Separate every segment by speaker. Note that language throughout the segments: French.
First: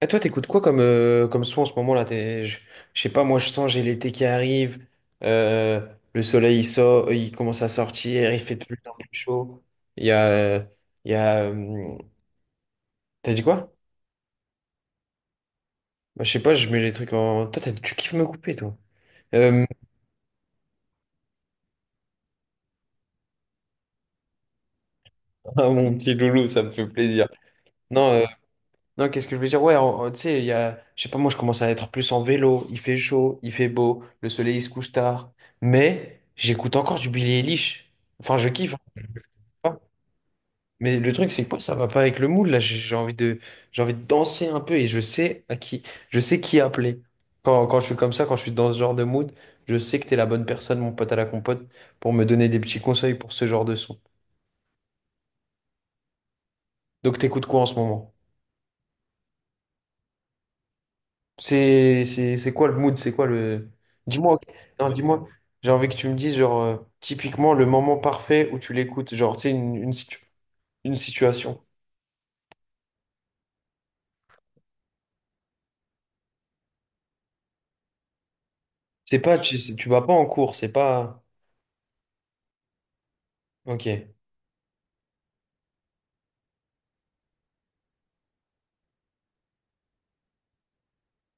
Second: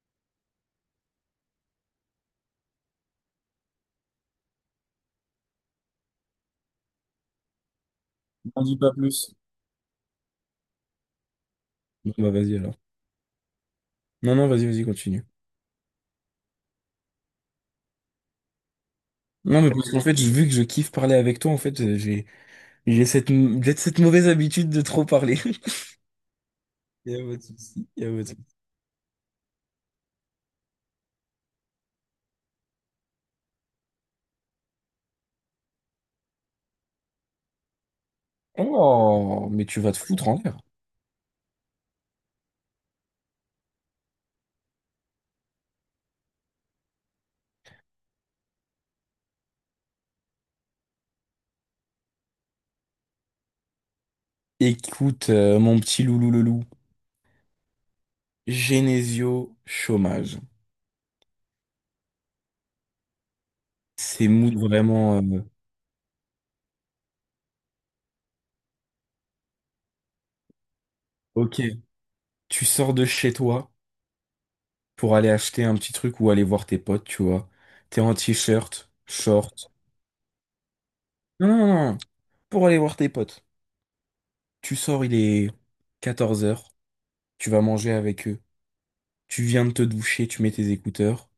Speaker 1: Et toi, t'écoutes quoi comme, comme son en ce moment là? Je sais pas, moi je sens, j'ai l'été qui arrive, euh, le soleil il sort, il commence à sortir, il fait
Speaker 2: N'en
Speaker 1: de
Speaker 2: dit
Speaker 1: plus en
Speaker 2: pas
Speaker 1: plus
Speaker 2: plus.
Speaker 1: chaud. Il y a. euh, il y a
Speaker 2: Bon, bah vas-y alors.
Speaker 1: T'as dit quoi?
Speaker 2: Non, non, vas-y, vas-y, continue.
Speaker 1: Bah, je sais pas, je mets les trucs en. Toi, tu kiffes me couper, toi.
Speaker 2: Non,
Speaker 1: Euh,
Speaker 2: mais parce qu'en fait, j'ai vu que je kiffe parler avec toi, en fait, j'ai cette mauvaise habitude de trop parler.
Speaker 1: ah, mon petit loulou, ça me fait
Speaker 2: Y
Speaker 1: plaisir.
Speaker 2: pas de souci, y pas
Speaker 1: Non,
Speaker 2: de
Speaker 1: euh,
Speaker 2: souci.
Speaker 1: non, qu'est-ce que je veux dire? Ouais, tu sais, il y a. Je sais pas, moi je commence à être plus en vélo, il fait chaud, il fait beau, le soleil il se couche tard. Mais j'écoute encore du Billie Eilish. Enfin, je kiffe.
Speaker 2: Oh, mais tu vas te foutre en l'air.
Speaker 1: Mais le truc, c'est que moi, ça va pas avec le mood. Là, j'ai envie de, j'ai envie de danser un peu et je sais à qui, je sais qui appeler. Quand je suis comme ça, quand je suis dans ce genre de mood, je sais que t'es la bonne personne, mon pote à la compote, pour me donner des petits conseils pour ce genre de son.
Speaker 2: Écoute, mon petit loulou le loup.
Speaker 1: Donc, t'écoutes quoi en ce moment?
Speaker 2: Genesio chômage.
Speaker 1: C'est quoi le mood? C'est quoi le...
Speaker 2: C'est
Speaker 1: Dis-moi, ok.
Speaker 2: mood
Speaker 1: Non,
Speaker 2: vraiment,
Speaker 1: dis-moi, j'ai envie que tu me dises, genre, typiquement, le moment parfait où tu l'écoutes. Genre, tu sais, une situation.
Speaker 2: ok, tu sors de chez toi pour aller acheter un petit truc ou aller voir tes potes, tu vois. T'es en t-shirt,
Speaker 1: C'est pas, tu,
Speaker 2: short.
Speaker 1: tu vas pas en cours, c'est pas...
Speaker 2: Non, non, non, pour aller voir tes potes.
Speaker 1: Ok.
Speaker 2: Tu sors, il est 14 heures, tu vas manger avec eux, tu viens de te doucher, tu mets tes écouteurs,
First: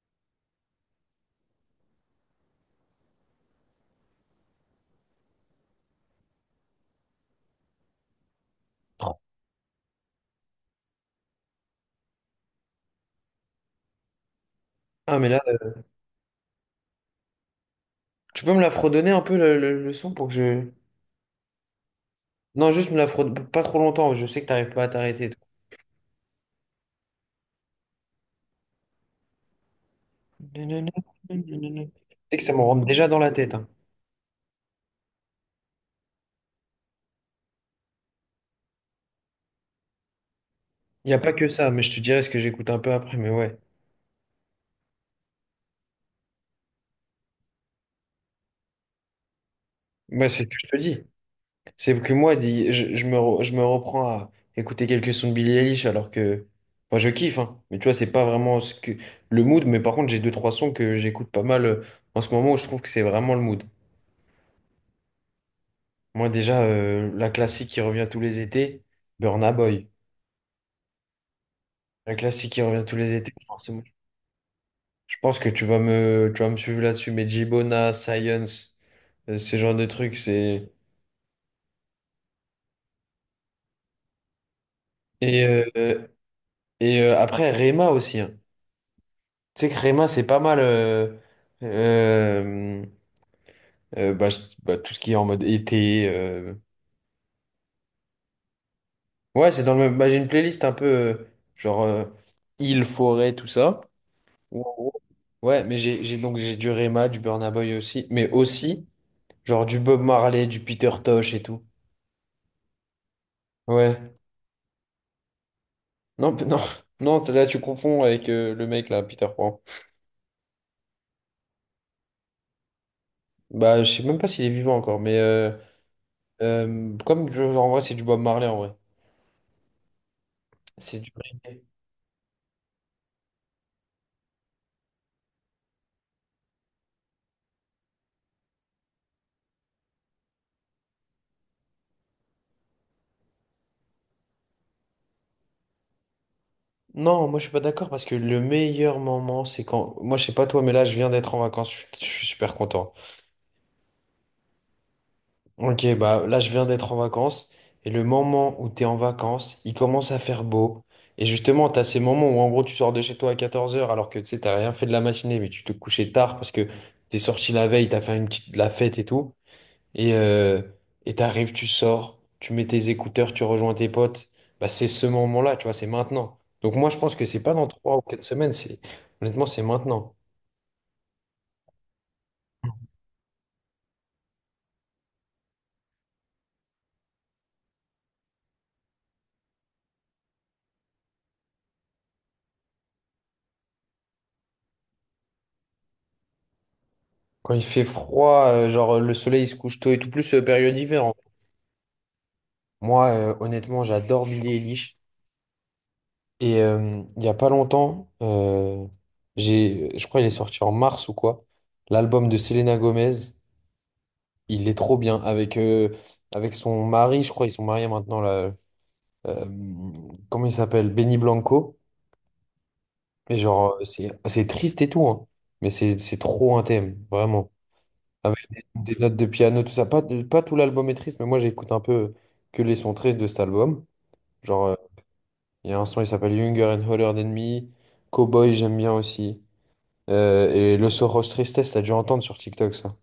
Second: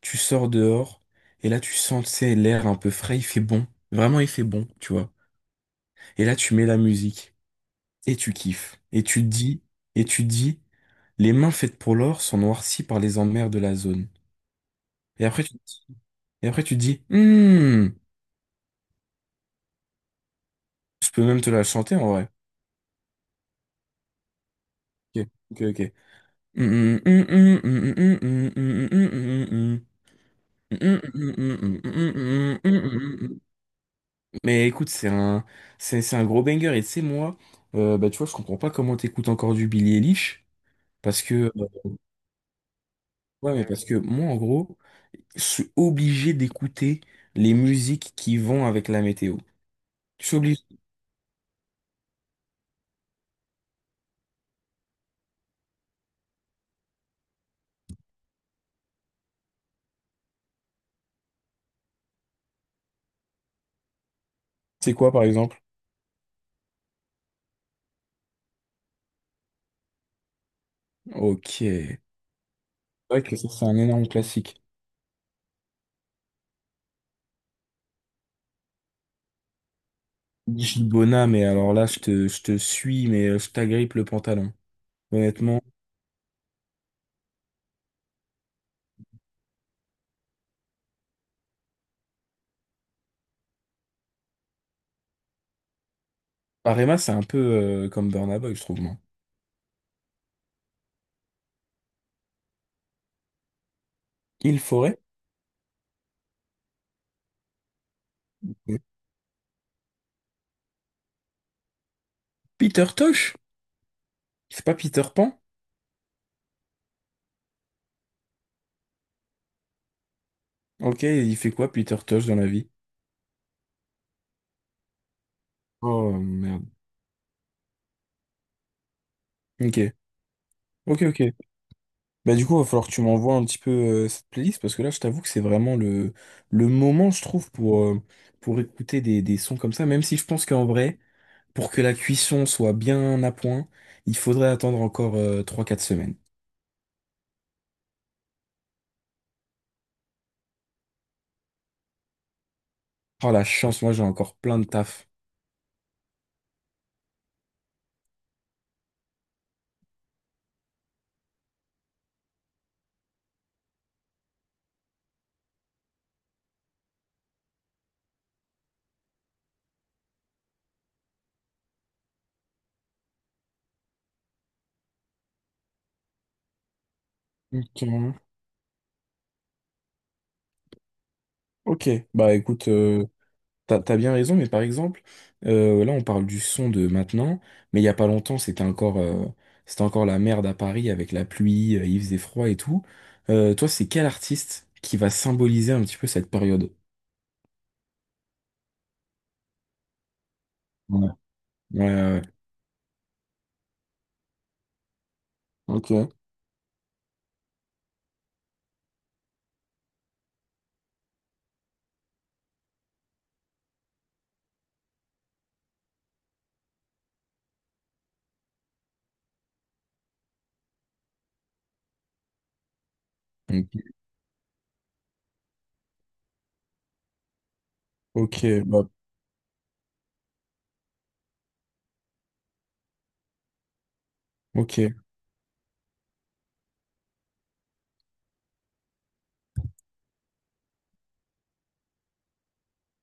Speaker 2: tu sors dehors, et là tu sens, tu sais, l'air un peu frais, il fait bon, vraiment il fait bon, tu vois. Et là tu mets la musique, et tu kiffes, et tu te dis, et tu te dis, les mains faites pour l'or sont noircies par les emmers de la zone.
Speaker 1: Ah,
Speaker 2: Et
Speaker 1: mais là...
Speaker 2: après tu, et après tu te dis, hmm,
Speaker 1: Tu peux me la fredonner un peu le, le son pour que je.
Speaker 2: je peux même te la chanter en vrai.
Speaker 1: Non, juste me la fredonne pas trop longtemps, je sais que t'arrives pas à
Speaker 2: Ok,
Speaker 1: t'arrêter, toi.
Speaker 2: ok, ok.
Speaker 1: Tu
Speaker 2: Mm, mm, mm, mm, mm,
Speaker 1: sais que ça me
Speaker 2: mm, mm,
Speaker 1: rentre déjà dans
Speaker 2: mm,
Speaker 1: la
Speaker 2: mm.
Speaker 1: tête.
Speaker 2: Mais écoute, c'est un gros banger. Et tu sais, moi, bah, tu vois, je comprends pas comment t'écoutes encore du Billie Eilish.
Speaker 1: Il n'y a
Speaker 2: Parce
Speaker 1: pas que
Speaker 2: que,
Speaker 1: ça, mais
Speaker 2: euh,
Speaker 1: je te dirai ce que j'écoute un peu après. Mais
Speaker 2: ouais,
Speaker 1: ouais,
Speaker 2: mais parce que moi, en gros, je suis obligé d'écouter les musiques qui vont avec la météo. Je
Speaker 1: moi
Speaker 2: suis
Speaker 1: c'est ce que
Speaker 2: obligé.
Speaker 1: je te dis. C'est que moi, je me reprends à écouter quelques sons de Billie Eilish alors que. Moi, je kiffe, hein. Mais tu vois, c'est pas vraiment ce que... le mood, mais par contre, j'ai deux, trois sons que j'écoute pas mal en ce moment où je trouve que c'est vraiment le mood.
Speaker 2: C'est quoi, par exemple?
Speaker 1: Moi, déjà, la classique qui revient tous les étés, Burna Boy.
Speaker 2: Ok. C'est
Speaker 1: Un classique qui revient tous les
Speaker 2: vrai
Speaker 1: étés,
Speaker 2: que ça, c'est un
Speaker 1: forcément.
Speaker 2: énorme classique.
Speaker 1: Je pense que tu vas me suivre là-dessus, mais Gibona Science, ce genre de trucs, c'est...
Speaker 2: Gibona, mais alors là, je te suis, mais je t'agrippe le pantalon.
Speaker 1: Et,
Speaker 2: Honnêtement.
Speaker 1: euh, après, Rema aussi, hein. Tu sais que Rema, c'est pas mal... euh, bah, bah, tout ce qui est en mode été...
Speaker 2: Parema, c'est un peu comme Burna Boy, je trouve, moi.
Speaker 1: Ouais, c'est dans le même... bah, j'ai une playlist un peu genre euh, île, forêt, tout ça.
Speaker 2: Il
Speaker 1: Ou en gros,
Speaker 2: faudrait.
Speaker 1: ouais, mais j'ai du Rema, du Burna Boy aussi, mais aussi genre du Bob Marley, du Peter Tosh et tout.
Speaker 2: Peter Tosh?
Speaker 1: Ouais.
Speaker 2: C'est pas Peter Pan?
Speaker 1: Non, non, là tu confonds avec le mec là, Peter Pan.
Speaker 2: Ok, il fait quoi Peter Tosh dans la vie?
Speaker 1: Bah, je sais même pas s'il est vivant encore, mais
Speaker 2: Oh merde.
Speaker 1: en vrai, c'est du Bob Marley en vrai.
Speaker 2: Ok,
Speaker 1: C'est
Speaker 2: ok,
Speaker 1: du
Speaker 2: ok.
Speaker 1: reggae.
Speaker 2: Bah du coup, va falloir que tu m'envoies un petit peu cette playlist parce que là, je t'avoue que c'est vraiment le moment, je trouve, pour écouter des sons comme ça. Même si je pense qu'en vrai, pour que la cuisson soit bien à point, il faudrait attendre encore 3 4 semaines.
Speaker 1: Non, moi je suis pas d'accord parce que le meilleur moment, c'est quand. Moi je sais pas toi, mais là je viens d'être en vacances, je suis super content.
Speaker 2: Oh la chance, moi j'ai encore plein de taf.
Speaker 1: Ok, bah là je viens d'être en vacances et le moment où t'es en vacances, il commence à faire beau. Et justement, t'as ces moments où en gros tu sors de chez toi à 14 heures alors que tu sais, t'as rien fait de la matinée, mais tu te couchais tard parce que t'es sorti la veille, t'as fait une petite de la fête et tout. Et euh, et t'arrives, tu sors, tu mets tes écouteurs, tu rejoins tes potes. Bah, c'est ce moment-là, tu vois, c'est maintenant. Donc moi, je pense que c'est pas dans trois ou quatre
Speaker 2: Ok.
Speaker 1: semaines, c'est honnêtement, c'est maintenant.
Speaker 2: Ok, bah écoute, t'as bien raison, mais par exemple, là on parle du son de maintenant, mais il y a pas longtemps c'était encore la merde à Paris avec la pluie, il faisait froid et tout. Toi, c'est quel artiste qui va symboliser un petit peu cette période?
Speaker 1: Quand il fait froid, le soleil il se couche tôt et tout, plus période hiver,
Speaker 2: Ouais.
Speaker 1: hein.
Speaker 2: Ouais, ouais,
Speaker 1: Moi, honnêtement, j'adore Billy Eilish.
Speaker 2: ok. Ouais.
Speaker 1: Et il y a pas longtemps, j'ai, je crois il est sorti en mars ou quoi, l'album de Selena Gomez. Il est trop bien avec avec son mari, je crois, ils sont mariés maintenant là. euh, Comment il s'appelle? Benny Blanco. Et genre, c'est triste et tout, hein. Mais c'est trop un thème, vraiment. Avec
Speaker 2: Ok, bah,
Speaker 1: des notes de piano, tout ça. Pas, pas tout l'album est triste, mais moi j'écoute un peu que les sons tristes de cet album. Genre,
Speaker 2: ok.
Speaker 1: il y a un son, il s'appelle Younger and Hotter Than Me. Cowboy, j'aime bien aussi. Le Soros Tristesse, t'as dû entendre sur TikTok ça.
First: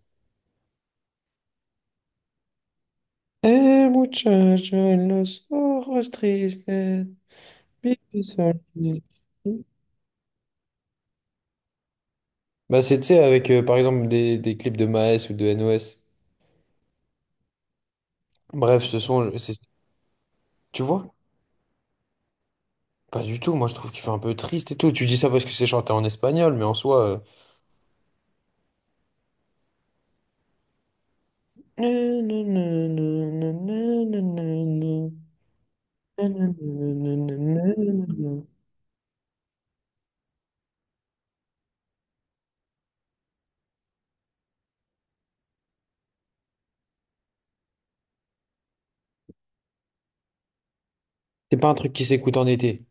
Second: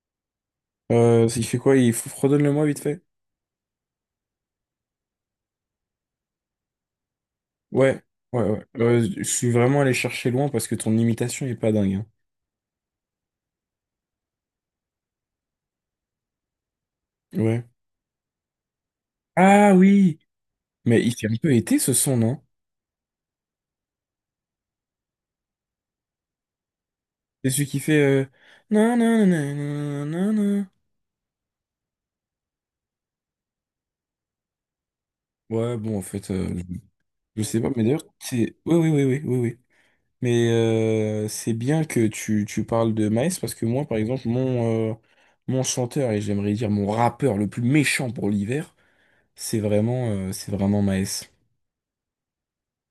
Speaker 2: Il fait quoi? Redonne-le-moi vite fait.
Speaker 1: Eh, muchacho, el Los Ojos vive
Speaker 2: Ouais, ouais,
Speaker 1: solo.
Speaker 2: ouais. Je suis vraiment allé chercher loin parce que ton imitation est pas dingue, hein.
Speaker 1: Bah, c'est, tu sais, avec, par exemple, des clips de Maes ou de NOS.
Speaker 2: Ouais.
Speaker 1: Bref, ce son, c'est,
Speaker 2: Ah oui!
Speaker 1: tu
Speaker 2: Mais
Speaker 1: vois?
Speaker 2: il fait un peu été ce son, non?
Speaker 1: Pas du tout. Moi, je trouve qu'il fait un peu triste et tout. Tu dis ça parce que c'est chanté en espagnol, mais en soi...
Speaker 2: C'est celui qui fait nan, nan, nan, nan, nan, nan.
Speaker 1: euh,
Speaker 2: Ouais, bon, en fait, je sais pas, mais d'ailleurs, c'est. Oui, oui, oui, oui, oui, oui. Mais c'est bien que tu parles de Maes parce que moi, par exemple, mon chanteur et j'aimerais dire mon rappeur le plus méchant pour l'hiver, c'est vraiment Maes.
Speaker 1: c'est pas un truc qui s'écoute en été.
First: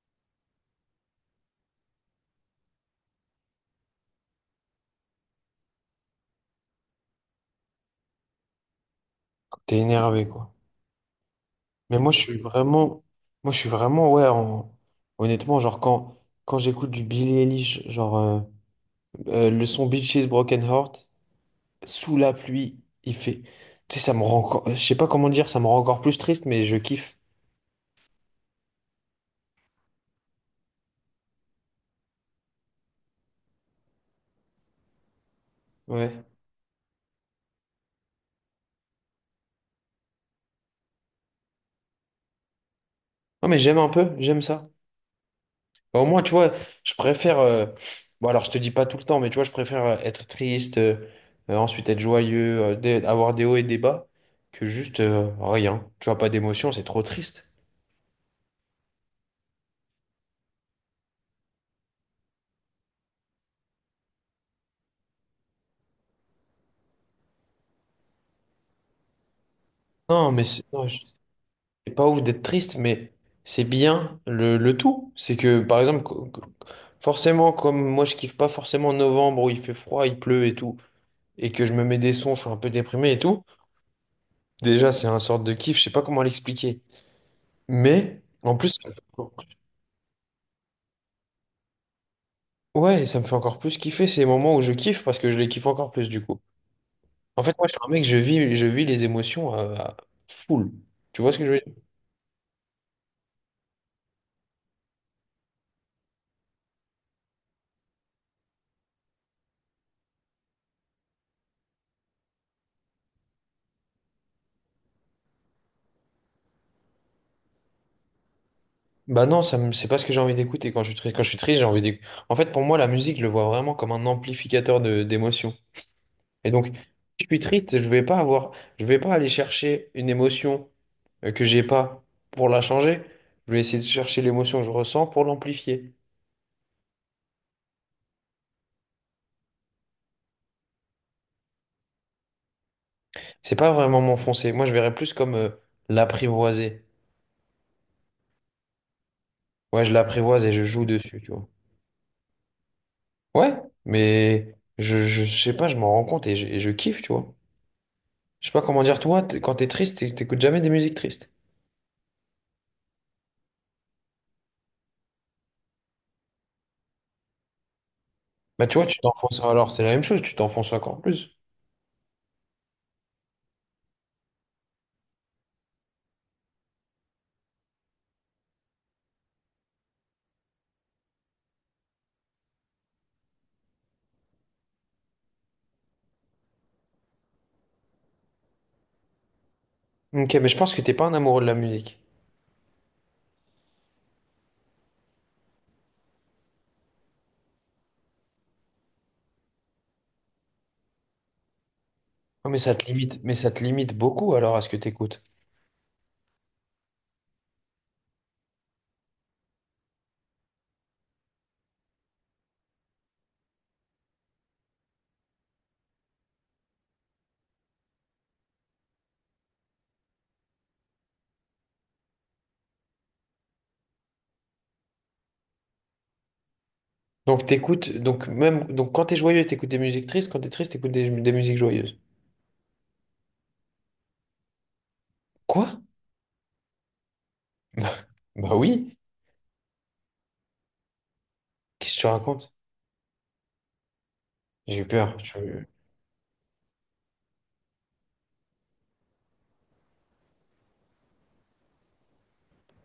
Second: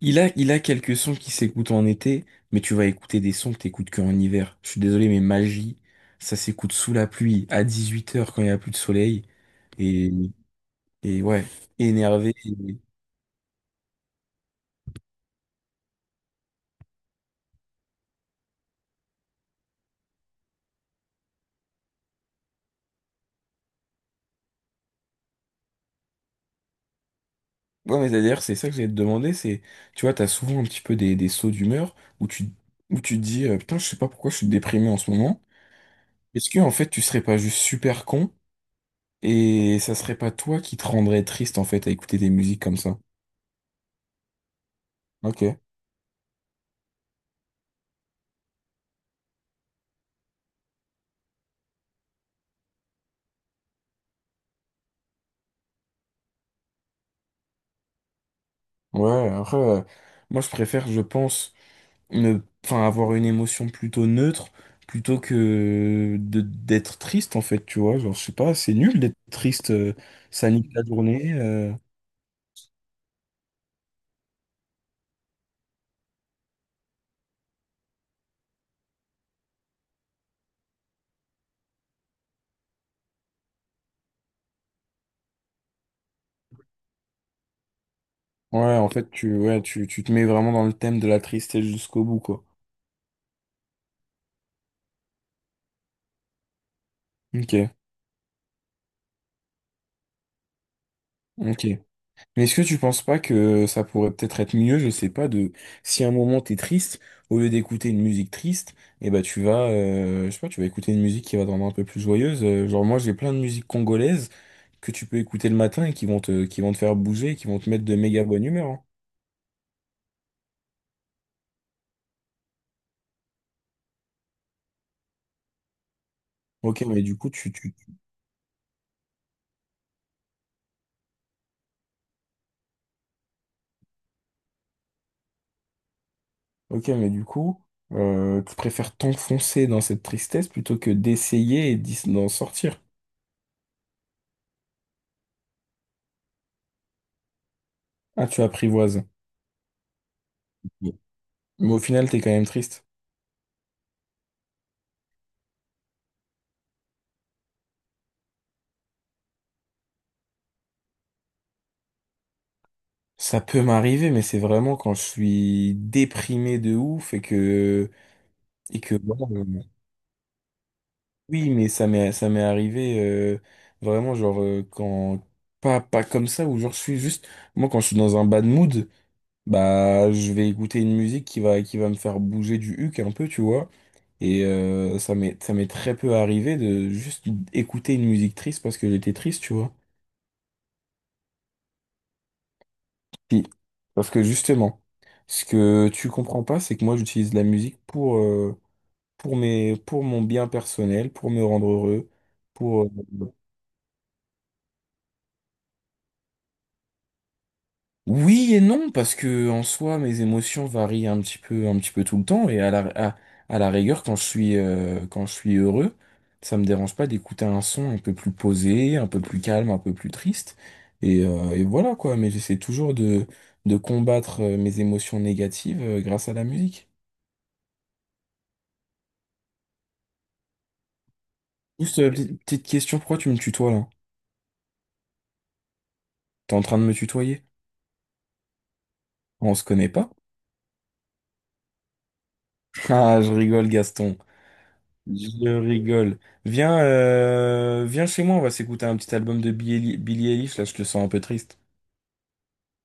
Speaker 2: Il a quelques sons qui s'écoutent en été, mais tu vas écouter des sons que t'écoutes qu'en hiver. Je suis désolé, mais Magie, ça s'écoute sous la pluie, à 18 heures quand il n'y a plus de soleil.
Speaker 1: T'es
Speaker 2: et
Speaker 1: énervé, quoi.
Speaker 2: Et ouais,
Speaker 1: Mais moi, je
Speaker 2: énervé.
Speaker 1: suis vraiment, moi, je suis vraiment, ouais, honnêtement, genre, quand j'écoute du Billie Eilish, genre, le son Bitches Broken Heart, sous la pluie, il fait, tu sais, ça me rend encore, je sais pas comment dire, ça me rend encore plus triste, mais je kiffe.
Speaker 2: Ouais, mais d'ailleurs, c'est ça que j'allais te demander, c'est, tu vois, t'as souvent un petit peu des sauts d'humeur où tu, où tu te dis, putain, je sais pas pourquoi je suis déprimé en ce moment.
Speaker 1: Ouais.
Speaker 2: Est-ce que, en fait, tu serais pas juste super con et ça serait pas toi qui te rendrais triste, en fait, à écouter des musiques comme ça?
Speaker 1: Non, mais j'aime un peu, j'aime ça.
Speaker 2: Ok.
Speaker 1: Bah, au moins, tu vois, je préfère, bon, alors, je te dis pas tout le temps, mais tu vois, je préfère être triste, ensuite être joyeux, avoir des hauts et des bas, que juste, rien. Tu vois, pas d'émotion, c'est trop triste.
Speaker 2: Ouais, après, moi, je préfère, je pense, ne, enfin, avoir une émotion plutôt neutre plutôt que d'être triste, en fait, tu vois. Genre, je sais pas, c'est nul d'être triste,
Speaker 1: Non, mais
Speaker 2: ça
Speaker 1: c'est...
Speaker 2: nique la
Speaker 1: non,
Speaker 2: journée.
Speaker 1: c'est pas ouf d'être triste, mais c'est bien le tout. C'est que, par exemple, forcément, comme moi, je kiffe pas forcément novembre où il fait froid, il pleut et tout, et que je me mets des sons, je suis un peu déprimé et tout. Déjà, c'est un sorte de kiff, je sais pas comment l'expliquer. Mais, en plus,
Speaker 2: Ouais,
Speaker 1: ça
Speaker 2: en
Speaker 1: me fait
Speaker 2: fait,
Speaker 1: encore plus-
Speaker 2: ouais, tu te mets vraiment dans le thème de la tristesse jusqu'au bout, quoi.
Speaker 1: ouais, ça me fait encore plus kiffer ces moments où je kiffe parce que je les kiffe encore plus du coup. En
Speaker 2: Ok,
Speaker 1: fait, moi, je suis un mec, je vis les émotions à full. Tu vois ce que je veux
Speaker 2: ok.
Speaker 1: dire?
Speaker 2: Mais est-ce que tu penses pas que ça pourrait peut-être être mieux, je sais pas, de si à un moment t'es triste, au lieu d'écouter une musique triste, et ben tu vas, je sais pas, tu vas écouter une musique qui va te rendre un peu plus joyeuse. Genre moi, j'ai plein de musiques congolaises que tu peux écouter le matin et qui vont qui vont te faire bouger, et qui vont te mettre de méga bonne humeur, hein.
Speaker 1: Bah non, c'est pas ce que j'ai envie d'écouter quand je suis triste. Quand je suis triste, j'ai envie d'écouter. En fait, pour moi, la musique, je le vois vraiment comme un amplificateur de d'émotions. Et donc, si
Speaker 2: Ok, mais du
Speaker 1: je
Speaker 2: coup,
Speaker 1: suis
Speaker 2: tu, tu,
Speaker 1: triste, je vais pas avoir, je vais pas aller chercher une émotion que j'ai pas pour la changer. Je vais essayer de chercher l'émotion que je ressens pour l'amplifier.
Speaker 2: ok, mais du coup, tu préfères t'enfoncer dans cette tristesse plutôt que d'essayer et d'en sortir.
Speaker 1: C'est pas vraiment m'enfoncer. Moi, je verrais plus comme l'apprivoiser.
Speaker 2: Ah, tu apprivoises.
Speaker 1: Ouais, je l'apprivoise et je joue
Speaker 2: Oui.
Speaker 1: dessus, tu vois.
Speaker 2: Mais au final, t'es quand même triste.
Speaker 1: Ouais, mais je sais pas, je m'en rends compte et et je kiffe, tu vois. Je sais pas comment dire, toi, quand t'es triste, t'écoutes jamais des musiques tristes.
Speaker 2: Ça peut m'arriver, mais c'est vraiment quand je suis déprimé de ouf et que,
Speaker 1: Bah tu vois, tu
Speaker 2: voilà,
Speaker 1: t'enfonces alors, c'est la même chose, tu t'enfonces encore plus.
Speaker 2: oui, mais ça m'est arrivé, vraiment, genre, pas comme ça, où genre, je suis juste, moi, quand je suis dans un bad mood, bah, je vais écouter une musique qui va me faire bouger du huc un peu, tu vois. Et, ça m'est très peu arrivé de juste écouter une musique triste parce que j'étais triste, tu vois.
Speaker 1: Ok, mais je pense que t'es pas un amoureux de la musique.
Speaker 2: Si. Parce que justement, ce que tu comprends pas, c'est que moi j'utilise la musique pour, pour mon bien personnel, pour me rendre heureux.
Speaker 1: Non, mais ça
Speaker 2: pour...
Speaker 1: te
Speaker 2: euh,
Speaker 1: limite, mais ça te limite beaucoup alors à ce que t'écoutes.
Speaker 2: Oui et non, parce que en soi, mes émotions varient un petit peu tout le temps, et à, à la rigueur, quand je suis heureux, ça me dérange pas d'écouter un son un peu plus posé, un peu plus calme, un peu plus triste, et voilà quoi, mais j'essaie toujours de combattre mes émotions négatives, grâce à la musique.
Speaker 1: Donc t'écoutes, donc même, donc quand t'es joyeux, t'écoutes des musiques tristes, quand t'es triste, t'écoutes des musiques joyeuses.
Speaker 2: Juste, petite petite question, pourquoi tu me tutoies là?
Speaker 1: Quoi?
Speaker 2: T'es en train de me tutoyer?
Speaker 1: Bah oui,
Speaker 2: On se connaît pas?
Speaker 1: qu'est-ce que tu racontes?
Speaker 2: Ah, je rigole, Gaston.
Speaker 1: J'ai eu peur.
Speaker 2: Je rigole. Viens chez moi, on va s'écouter un petit album de Billie Eilish, là, je te sens un peu triste.